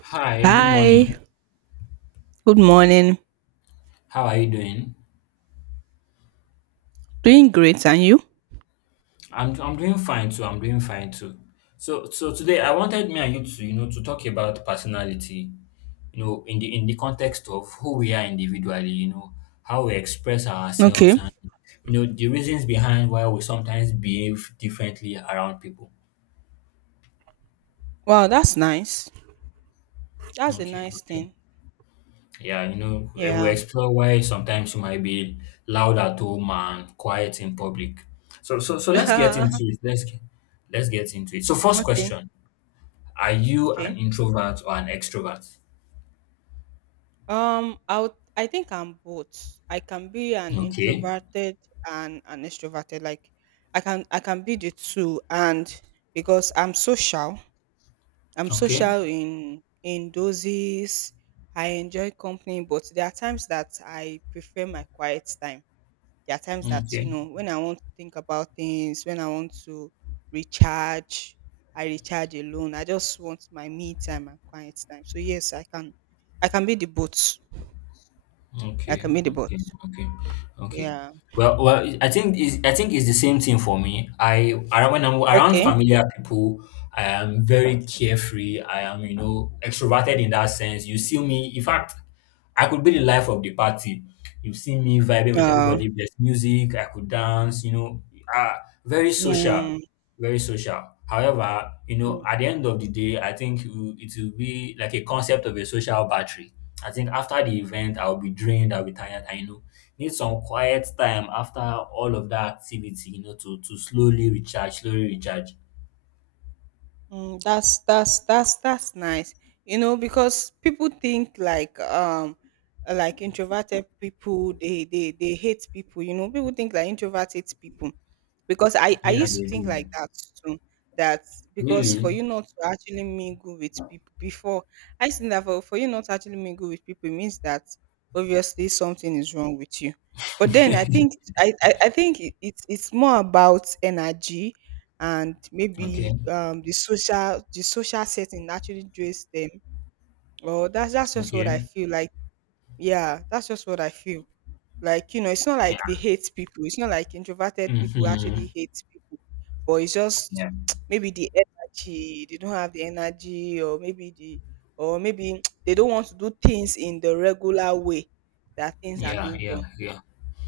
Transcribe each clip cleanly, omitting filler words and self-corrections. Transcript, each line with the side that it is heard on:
left: Hi, good
right: Hi,
left: morning.
right: good morning.
left: How are you doing?
right: Doing great, and you?
left: I'm doing fine too. I'm doing fine too. So today I wanted me and you to to talk about personality, you know, in the context of who we are individually, you know, how we express ourselves
right: Okay.
left: and you know the reasons behind why we sometimes behave differently around people.
right: Wow, that's nice. That's a
left: Okay,
right: nice
left: okay.
right: thing.
left: Yeah, you know, we will
right: Yeah.
left: explore why sometimes you might be loud at home and quiet in public. So let's get into
right: okay.
left: it. Let's get into it. So, first question: Are you an
right: Okay.
left: introvert or an extrovert?
right: I would, I think I'm both. I can be an
left: Okay,
right: introverted and an extroverted. Like, I can be the two, and because I'm
left: okay,
right: social in doses. I enjoy company, but there are times that I prefer my quiet time. There are times that, you
left: okay.
right: know, when I want to think about things, when I want to recharge, I recharge alone. I just want my me time and quiet time. So yes, I can be the boat. I
left: Okay,
right: can be the boat.
left: okay, okay, okay.
right: Yeah.
left: Well, well, I think is I think it's the same thing for me. I around when I'm around
right: Okay.
left: familiar people, I am very carefree. I am, you know, extroverted in that sense. You see me, in fact, I could be the life of the party. You see me vibing with
right: Uh,
left: everybody. There's music. I could dance. You know, uh, very social
right: mm,
left: very social. However, you know,
right: mm.
left: at the end of the day, I think it will be like a concept of a social battery. I think after the event, I'll be drained, I'll be tired, I know. Need some quiet time after all of that activity, you know, to slowly recharge, slowly recharge.
right: That's nice. You know, because people think like introverted people they hate people. You know, people think like introvert hates people because I
left: Yeah,
right: used to
left: they
right: think
left: do.
right: like that too. That because for
left: Really?
right: you not to actually mingle with people before, I used to think that for you not to actually mingle with people it means that obviously something is wrong with you. But then I think I think it's more about energy and
left: Okay,
right: maybe the social setting actually drains them or that's just what I
left: okay.
right: feel like, yeah, that's just what I feel like. You know, it's not
left: Yeah.
right: like they hate people, it's not like introverted people
left: hmm
right: actually hate people, but it's just
left: Yeah,
right: maybe the energy, they don't have the energy, or maybe the or maybe they don't want to do things in the regular way that things are
left: yeah,
right: being
left: yeah,
right: done.
left: yeah.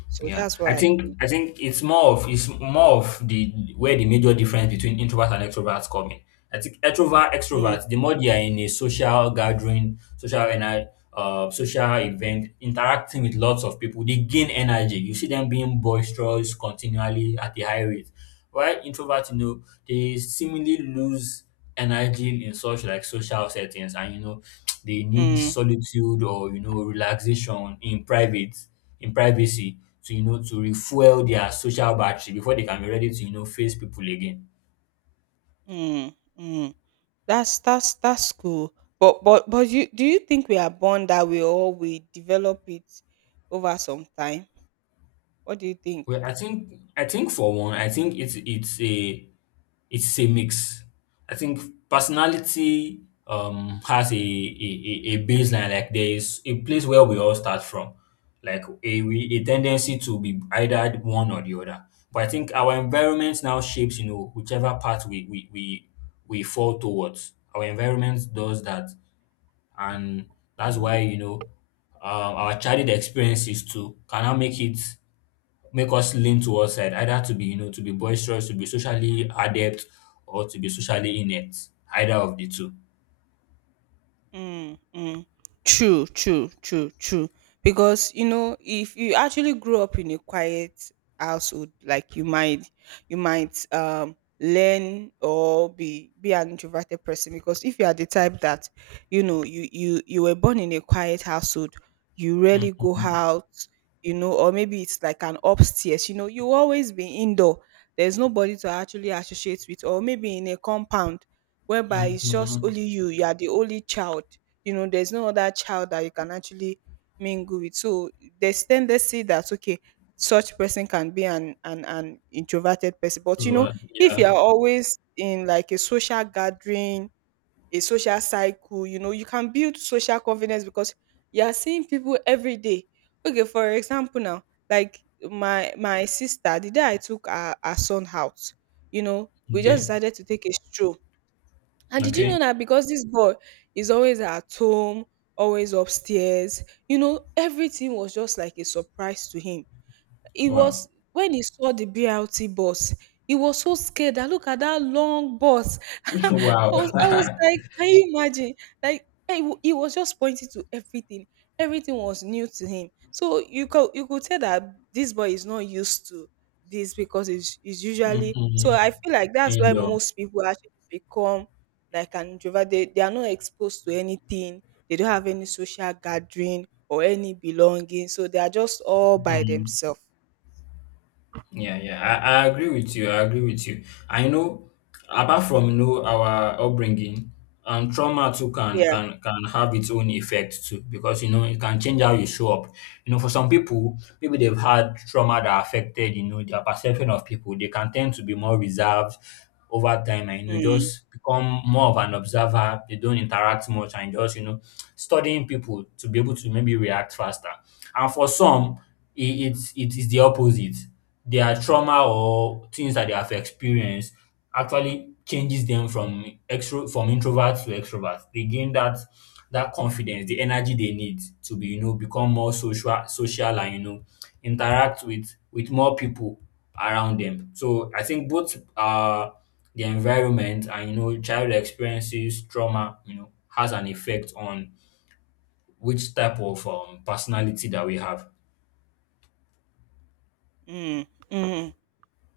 right: So
left: Yeah,
right: that's what
left: I
right: I feel.
left: think it's more of the where the major difference between introverts and extroverts come in. I think introvert
right: mm,
left: extroverts the more they are in a social gathering, social event, interacting with lots of people, they gain energy. You see them being boisterous continually at a high rate. While introverts, you know, they seemingly lose energy in such like social settings, and you know they need
right: mm,
left: solitude or you know relaxation in privacy to you know to refuel their social battery before they can be ready to you know face people again.
right: mm, mm. That's cool. But you, do you think we are born that way or we develop it over some time? What do you think?
left: Well, I think for one, I think it's a mix. I think personality has a baseline. Like there is a place where we all start from, like a tendency to be either one or the other. But I think our environment now shapes you know whichever path we fall towards. Our environment does that, and that's why
right: Mm.
left: you know our childhood experiences too can now make us lean towards side, either to be, you know, to be boisterous, to be socially adept, or to be socially inept. Either of the 2.
right: Mm. True. Because you know, if you actually grow up in a quiet household, like you might learn or be an introverted person. Because if you are the type that, you know, you were born in a quiet household, you rarely go
left: Mhm.
right: out, you know, or maybe it's like an upstairs. You know, you always be indoor. There's nobody to actually associate with, or maybe in a compound whereby it's just
left: Mhm.
right: only you, you are the only child. You know, there's no other child that you can actually mingle with. So there's tendency that okay, such person can be an introverted person. But you know,
left: Right.
right: if you
left: Yeah.
right: are always in like a social gathering, a social cycle, you know, you can build social confidence because you are seeing people every day. Okay, for example now, like my sister, the day I took our son out, you know, we just
left: Okay.
right: decided to take a stroll and did you know
left: Okay.
right: that because this boy is always at home, always upstairs, you know, everything was just like a surprise to him. He
left: Wow.
right: was When he saw the BRT bus, he was so scared that look at that long bus. I
left: Wow.
right: I was like, "Can you imagine?" Like, he was just pointing to everything. Everything was new to him. So you could tell that this boy is not used to this because it's he's usually
left: Mhm.
right: so I feel like that's why
left: Indoor.
right: most people actually become like an introvert. They are not exposed to anything. They don't have any social gathering or any belonging. So they are just all by
left: Mhm.
right: themselves.
left: Yeah, yeah, I agree with you. I agree with you. I know, apart from you know our upbringing, trauma too can
right: Yeah.
left: can can have its own effect too because you know it can change how you show up. You know, for some people, maybe they've had trauma that affected you know their perception of people. They can tend to be more reserved over time, and you know
right: Mm,
left: just become more of an observer. They don't interact much and just you know studying people to be able to maybe react faster. And for some, it, it's it is the opposite. Their trauma or things that they have experienced actually changes them from extro from introvert to extrovert. They gain that confidence, the energy they need to be, you know, become more social, and you know, interact with more people around them. So I think both the environment and you know child experiences, trauma, you know, has an effect on which type of personality that we have.
right: mm, mm,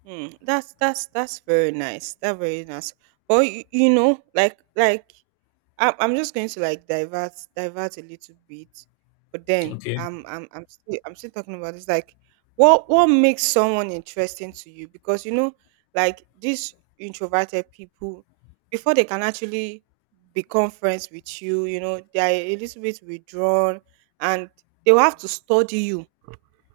right: mm. That's very nice. That's very nice. But you know, like I'm just going to like divert a little bit, but then
left: Okay.
right: I'm still talking about this. Like, what makes someone interesting to you? Because you know, like these introverted people, before they can actually become friends with you, you know, they are a little bit withdrawn, and they will have to study you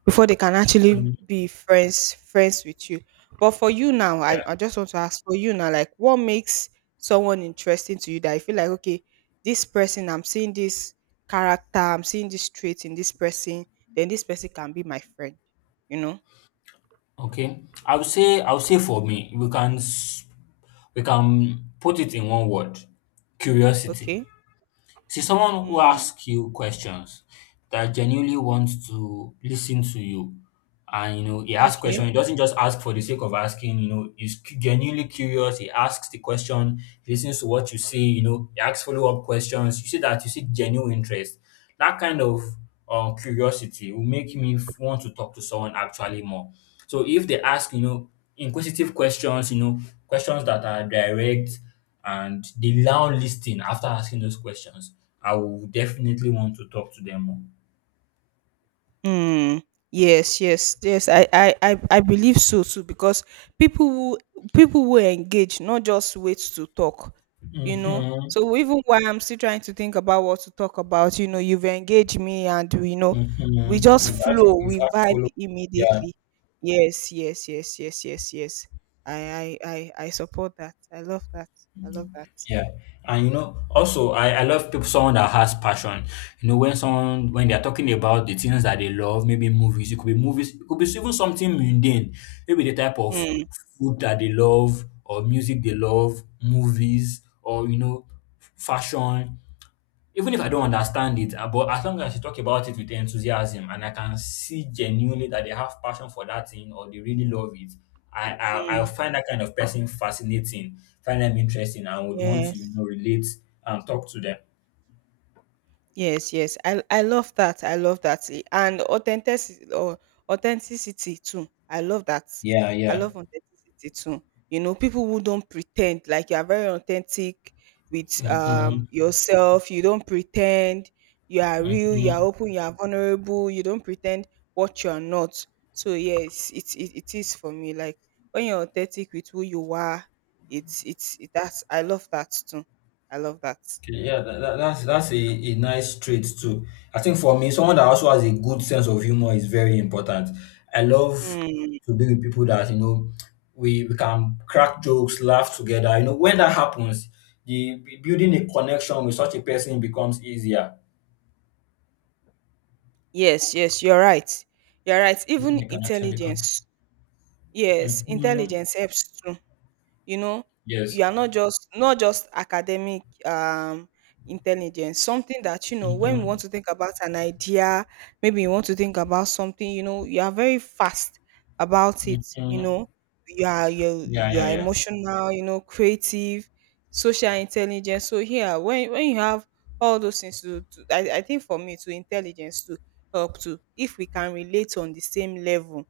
right: before they can actually
left: Mm.
right: be friends with you. But for you now, I just want to ask, for you now, like what makes someone interesting to you that you feel like okay, this person I'm seeing, this character I'm seeing, this trait in this person, then this person can be my friend, you know.
left: Okay. I would say for me, we can we can put it in one word. Curiosity.
right: Okay.
left: See someone who
right: mm,
left: asks you questions that genuinely wants to listen to you, and you know he asks
right: okay.
left: question. He doesn't just ask for the sake of asking. You know, he's genuinely curious. He asks the question, he listens to what you say. You know, he asks follow-up questions. You see that, you see genuine interest. That kind of curiosity will make me want to talk to someone actually more. So if they ask you know inquisitive questions, you know questions that are direct, and they now listen after asking those questions, I will definitely want to talk to them more.
right: Mm, yes, yes, yes. I believe so too because people who people will engage, not just wait to talk, you know.
left: Mhm.
right: So even while I'm still trying to think about what to talk about, you know, you've engaged me and you know, we
left: Mhm.
right: just flow,
left: You've
right: we
left: asked
right: vibe
left: follow. Yeah,
right: immediately. Yes, yes, yes, yes, yes, yes. I support that. I love that. I love that.
left: yeah. And you know, also I love people, someone that has passion. You know, when someone when they're talking about the things that they love, maybe movies, it could be movies, it could be even something mundane, maybe the type of
right: Mm,
left: food that they love or music they love, movies, or you know, fashion. Even if I don't understand it, but as long as you talk about it with enthusiasm and I can see genuinely that they have passion for that thing or they really love it, I
right: mm,
left: find that kind of person fascinating, find them interesting, and would want to you
right: yes.
left: know relate and talk to them.
right: Yes, yes. I love that. I love that. And authenticity or authenticity too. I love that.
left: Yeah,
right: I
left: yeah.
right: love authenticity too. You know, people who don't pretend, like you are very authentic with
left: hmm
right: yourself. You don't pretend. You are real. You are
left: hmm
right: open. You are vulnerable. You don't pretend what you are not. So yes, it is for me. Like when you're authentic with who you are, that's, I love that too. I love that.
left: Okay, yeah, that's a nice trait too. I think for me, someone that also has a good sense of humor is very important. I love
right: Mm.
left: to be with people that you know we can crack jokes, laugh together. You know, when that happens, the building a connection with such a person becomes easier.
right: Yes, yes, you're right. You're right. Even
left: The connection becomes.
right: intelligence. Yes,
left: Hmm
right: intelligence helps too, you know.
left: Yes.
right: You are not just academic intelligence, something that you know when we want
left: Mm-hmm.
right: to think about an idea, maybe you want to think about something, you know, you are very fast about it, you
left: Mm-hmm.
right: know, you
left: Yeah,
right: you
left: yeah,
right: are
left: yeah.
right: emotional, you know, creative, social intelligence. So here when you have all those things to, I think for me to intelligence to help to if we can relate on the same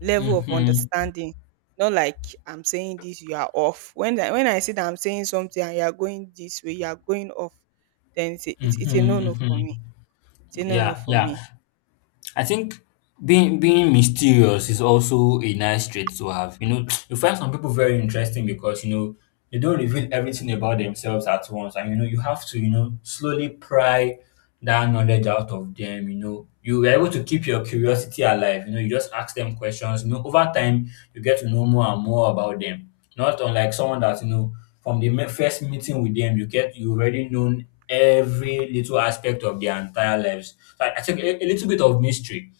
right: level of
left: Mm-hmm.
right: understanding. Not like I'm saying this, you are off. When I say that I'm saying something and you are going this way, you are going off, then
left: Mm-hmm.
right: it's a no no for
left: Mm-hmm.
right: me. It's a no no
left: Yeah,
right: for
left: yeah.
right: me.
left: I think being mysterious is also a nice trait to have. You know, you find some people very interesting because you know they don't reveal everything about themselves at once, and you know you have to you know slowly pry that knowledge out of them. You know, you are able to keep your curiosity alive. You know, you just ask them questions. You know, over time you get to know more and more about them. Not unlike someone that you know from the first meeting with them, you get you already known every little aspect of their entire lives. So I think a little bit of mystery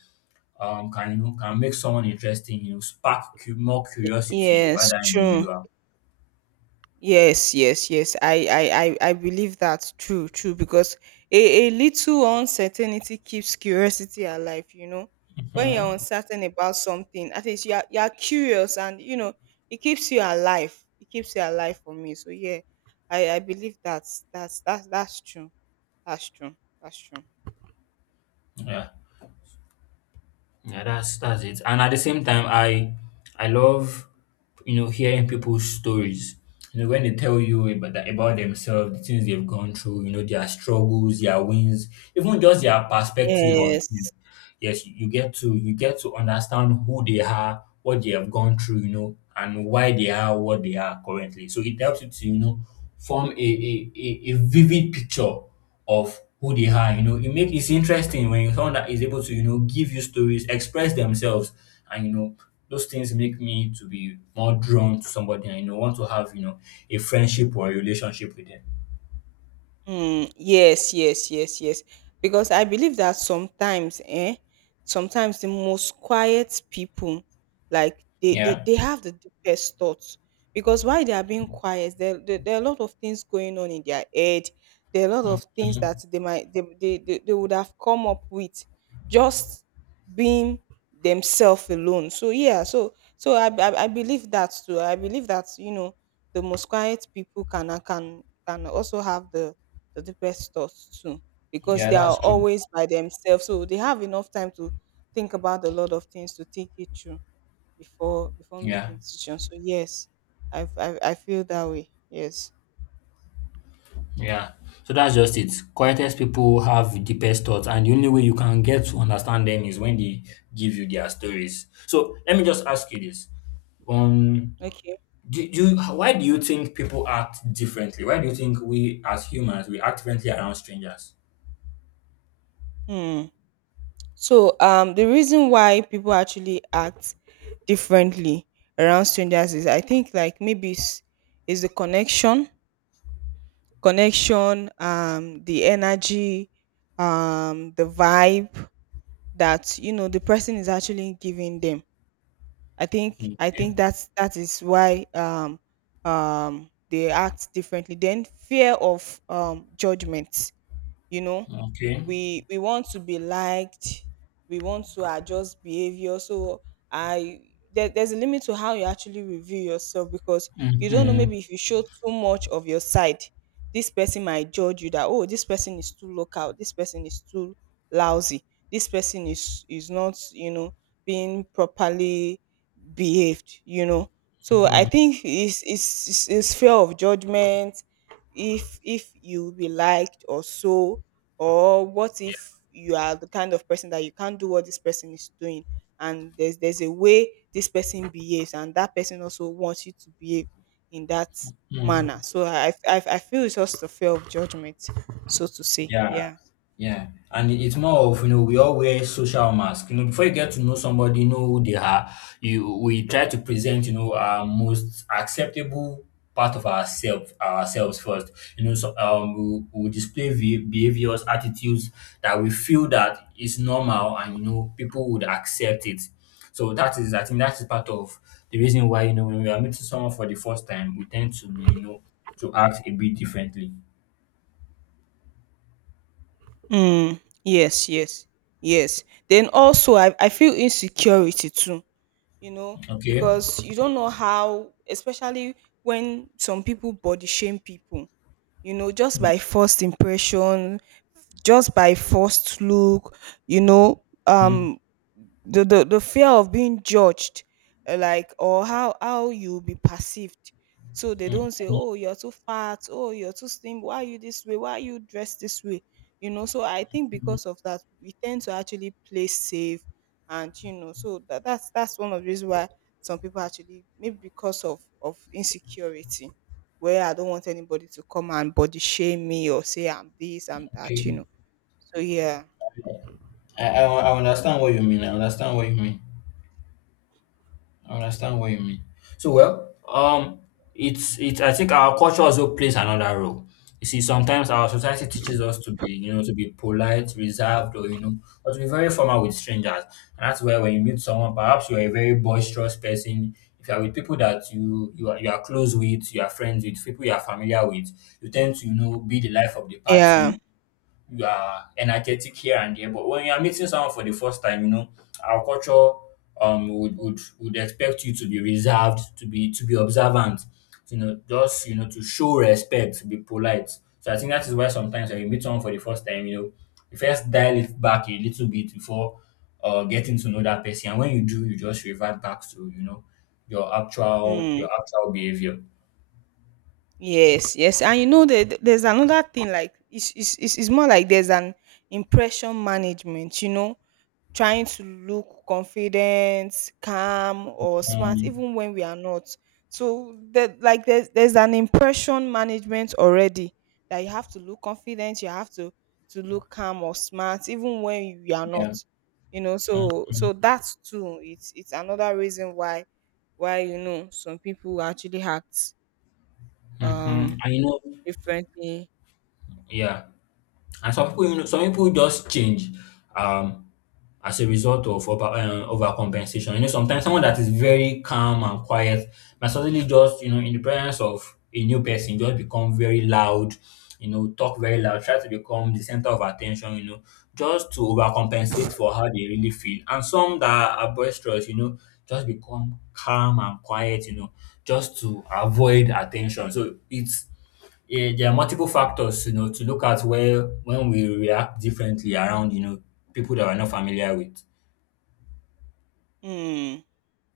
left: can you know can make someone interesting, you know, spark more curiosity about
right: Yes,
left: that
right: true.
left: individual.
right: Yes, yes, yes. I believe that's true, true. Because a little uncertainty keeps curiosity alive. You know, when you're
left: Hmm
right: uncertain about something, at least you're curious, and you know, it keeps you alive. It keeps you alive for me. So yeah, I believe that's that's true. That's true. That's true.
left: Yeah, yeah, that's it. And at the same time, I love you know hearing people's stories. You know, when they tell you about that, about themselves, the things they've gone through, you know their struggles, their wins, even just their perspective on things.
right: Yes.
left: Yes, you get to understand who they are, what they have gone through, you know, and why they are what they are currently. So it helps you to, you know, form a vivid picture of who they are. You know, it's interesting when someone that is able to, you know, give you stories, express themselves, and you know, those things make me to be more drawn to somebody and you know want to have, you know, a friendship or a relationship with them.
right: Yes, yes, yes, yes. Because I believe that sometimes, sometimes the most quiet people, like
left: Yeah.
right: they have the deepest thoughts. Because while they are being quiet, there are a lot of things going on in their head. There are a lot of things that
left: Mhm.
right: they might they would have come up with just being themselves alone. So yeah, so so I believe that too. I believe that you know the most quiet people can also have the deepest thoughts too, because
left: Yeah,
right: they are
left: that's true.
right: always by themselves. So they have enough time to think about a lot of things, to think it through before
left: Yeah.
right: making decisions. So yes, I feel that way. Yes.
left: Yeah. So that's just it. Quietest people have deepest thoughts, and the only way you can get to understand them is when they give you their stories. So let me just ask you this: Um,
right: Okay.
left: do you, why do you think people act differently? Why do you think we as humans we act differently around strangers?
right: Hmm. So the reason why people actually act differently around strangers is I think like maybe is the connection, connection, the energy, the vibe that you know the person is actually giving them.
left: Okay.
right: I think that's, that is why they act differently. Then fear of judgment, you know,
left: Okay.
right: we want to be liked, we want to adjust behavior. So I there's a limit to how you actually review yourself because you don't know,
left: Mm-hmm.
right: maybe if you show too much of your side, this person might judge you that, oh, this person is too local, this person is too lousy, this person is not, you know, being properly behaved, you know. So I think it's fear of judgment, if you will be liked or so, or what if you are the kind of person that you can't do what this person is doing, and there's a way this person behaves and that person also wants you to behave in that manner.
left: Mm-hmm.
right: So I feel it's just a fear of judgment, so to say.
left: Yeah.
right: Yeah.
left: Yeah, and it's more of you know we all wear social mask. You know, before you get to know somebody, you know who they are. You we try to present you know our most acceptable part of ourselves first. You know, so we display behaviors, attitudes that we feel that is normal, and you know people would accept it. So that is, I think, that is part of the reason why you know when we are meeting someone for the first time, we tend to be you know to act a bit differently.
right: Yes, yes, yes. Then also, I feel insecurity too, you know,
left: Okay.
right: because you don't know how, especially when some people body shame people, you know, just by first impression, just by first look, you know,
left: Mm,
right: the fear of being judged, like or how you be perceived. So they
left: mm.
right: don't say, "Oh, you're too fat. Oh, you're too slim. Why are you this way? Why are you dressed this way?" You know. So I think because of that, we tend to actually play safe, and you know, so that, that's one of the reasons why some people actually maybe because of insecurity, where I don't want anybody to come and body shame me or say I'm this, I'm that, you
left: Okay.
right: know. So yeah.
left: I understand what you mean. I understand what you mean. I understand what you mean. So well, it's it's. I think our culture also plays another role. You see, sometimes our society teaches us to be, you know, to be polite, reserved, or you know, or to be very formal with strangers. And that's where when you meet someone, perhaps you are a very boisterous person. If you are with people that you are, you are close with, you are friends with, people you are familiar with, you tend to, you know, be the life of the
right: Yeah.
left: party. You are energetic here and there. But when you are meeting someone for the first time, you know, our culture would, would expect you to be reserved, to be observant, you know, just, you know, to show respect, to be polite. So I think that is why sometimes when you meet someone for the first time, you know, you first dial it back a little bit before getting to know that person. And when you do, you just revert back to, you know, your actual your
right: Mm.
left: actual behavior.
right: Yes. Yes. And you know that there's another thing, like it's more like there's an impression management. You know, trying to look confident, calm, or smart,
left: Um,
right: even when we are not. So that like there's an impression management already that you have to look confident, you have to look calm or smart, even when you are not.
left: yeah.
right: You know, so so that's too. It's another reason why you know some people actually act
left: Mm-hmm.
right: um
left: And you know,
right: differently.
left: yeah. And some people, you know, some people just change um, as a result of overcompensation. You know, sometimes someone that is very calm and quiet might suddenly just, you know, in the presence of a new person, just become very loud, you know, talk very loud, try to become the center of attention, you know, just to overcompensate for how they really feel. And some that are boisterous, you know, just become calm and quiet, you know, just to avoid attention. So it's, yeah, there are multiple factors, you know, to look at where when we react differently around, you know, people that we're not familiar with.
right: Hmm.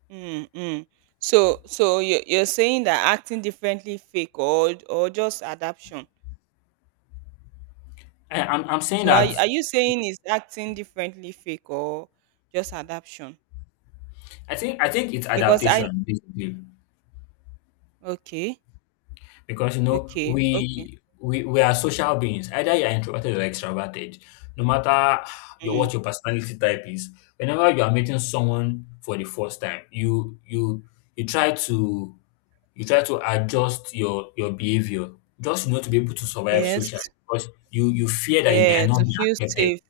right: Mm, mm. So, so you're saying that acting differently fake or just adaption.
left: I'm saying
right: So,
left: that
right: are you saying is acting differently fake or just adaption?
left: I think it's
right: Because I,
left: adaptation, basically.
right: okay,
left: Because you know
right: okay, okay.
left: we are social beings. Either you are introverted or extroverted. No matter your,
right: Mm.
left: what your personality type is, whenever you are meeting someone for the first time, you try to, you try to adjust your behavior, just, you know, to be able to survive socially
right: Yes,
left: because you fear that you may
right: yeah.
left: not
right: To
left: be
right: feel
left: accepted.
right: safe.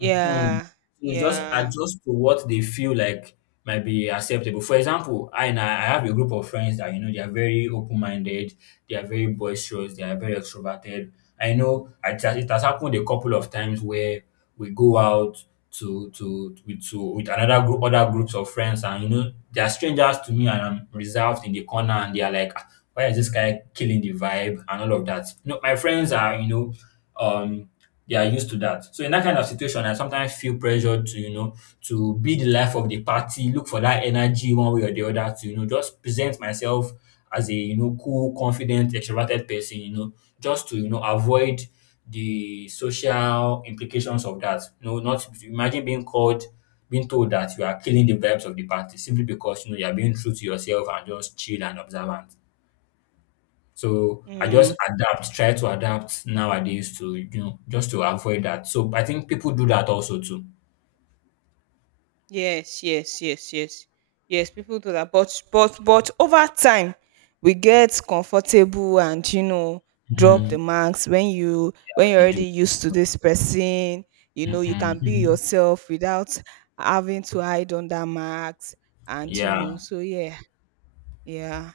left: Hmm. So just
right: yeah.
left: adjust to what they feel like might be acceptable. For example, I and I I have a group of friends that, you know, they are very open minded, they are very boisterous, they are very extroverted. I know it has happened a couple of times where we go out to with another group, other groups of friends, and you know they are strangers to me, and I'm reserved in the corner, and they are like, "Ah, why is this guy killing the vibe?" and all of that. You know, my friends are, you know, um they are used to that. So in that kind of situation, I sometimes feel pressured to, you know, to be the life of the party, look for that energy one way or the other to, you know, just present myself as a, you know, cool, confident, extroverted person, you know, just to, you know, avoid the social implications of that. You know, not imagine being called, being told that you are killing the vibes of the party simply because, you know, you are being true to yourself and just chill and observant. So I
right: Mm.
left: just adapt, try to adapt nowadays to, you know, just to avoid that. So I think people do that also too.
right: Yes, yes, yes, yes. Yes, people do that. But over time we get comfortable and you know drop the
left: Mm,
right: marks when you when you're
left: we
right: already
left: do.
right: used to this person, you know, you can be
left: Mhm.
right: yourself without having to hide under marks, and you know,
left: Yeah,
right: so yeah, yeah.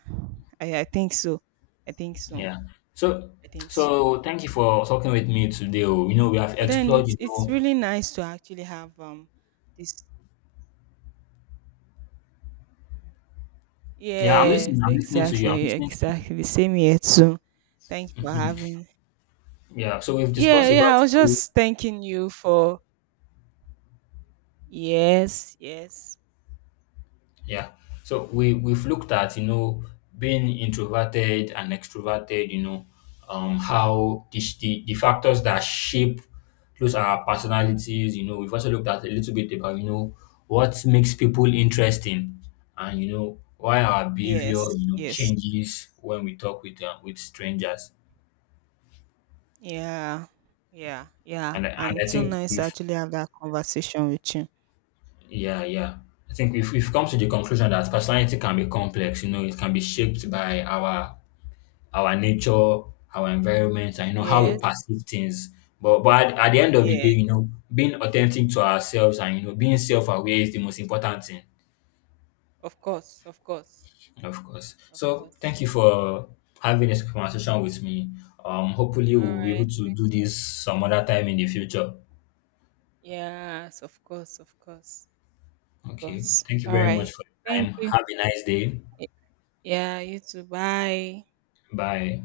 right: I think so. I think so.
left: yeah. So,
right: I think so.
left: so thank you for talking with me today. Oh. You know, we have
right: But then
left: explored. You
right: it's
left: know,
right: really nice to actually have this.
left: yeah, I'm
right: Yes,
left: listening. I'm listening to you. I'm
right: exactly,
left: listening to you.
right: exactly. Same here too. Thanks for
left: Mhm.
right: having.
left: Yeah. So we've
right: Yeah,
left: discussed
right: yeah.
left: about,
right: I was just thanking you for yes, yes,
left: yeah. So we we've looked at, you know, being introverted and extroverted, you know, how the factors that shape those, our personalities, you know, we've also looked at a little bit about, you know, what makes people interesting, and you know why our behavior,
right: yes,
left: you know,
right: yes.
left: changes when we talk with strangers.
right: Yeah, yeah, yeah.
left: And I, and
right: And
left: I
right: so
left: think
right: nice to
left: we've,
right: actually have that conversation with you.
left: yeah, yeah. I think we've come to the conclusion that personality can be complex, you know, it can be shaped by our nature, our environment, and you know how we
right: Yes,
left: perceive things. But at the end of the day,
right: yeah.
left: you know, being authentic to ourselves and you know being self-aware is the most important thing,
right: Of course, of course,
left: of course.
right: of
left: So
right: course.
left: thank you for having this conversation with me. Hopefully
right: All
left: we'll be
right: right,
left: able to
right: me
left: do
right: too.
left: this some other time in the future.
right: Yes, of course, of course, of
left: Okay.
right: course.
left: Thank you
right: All
left: very much
right: right.
left: for your
right: Thank
left: time.
right: you.
left: Have a nice day.
right: Y- Yeah, you too. Bye.
left: Bye.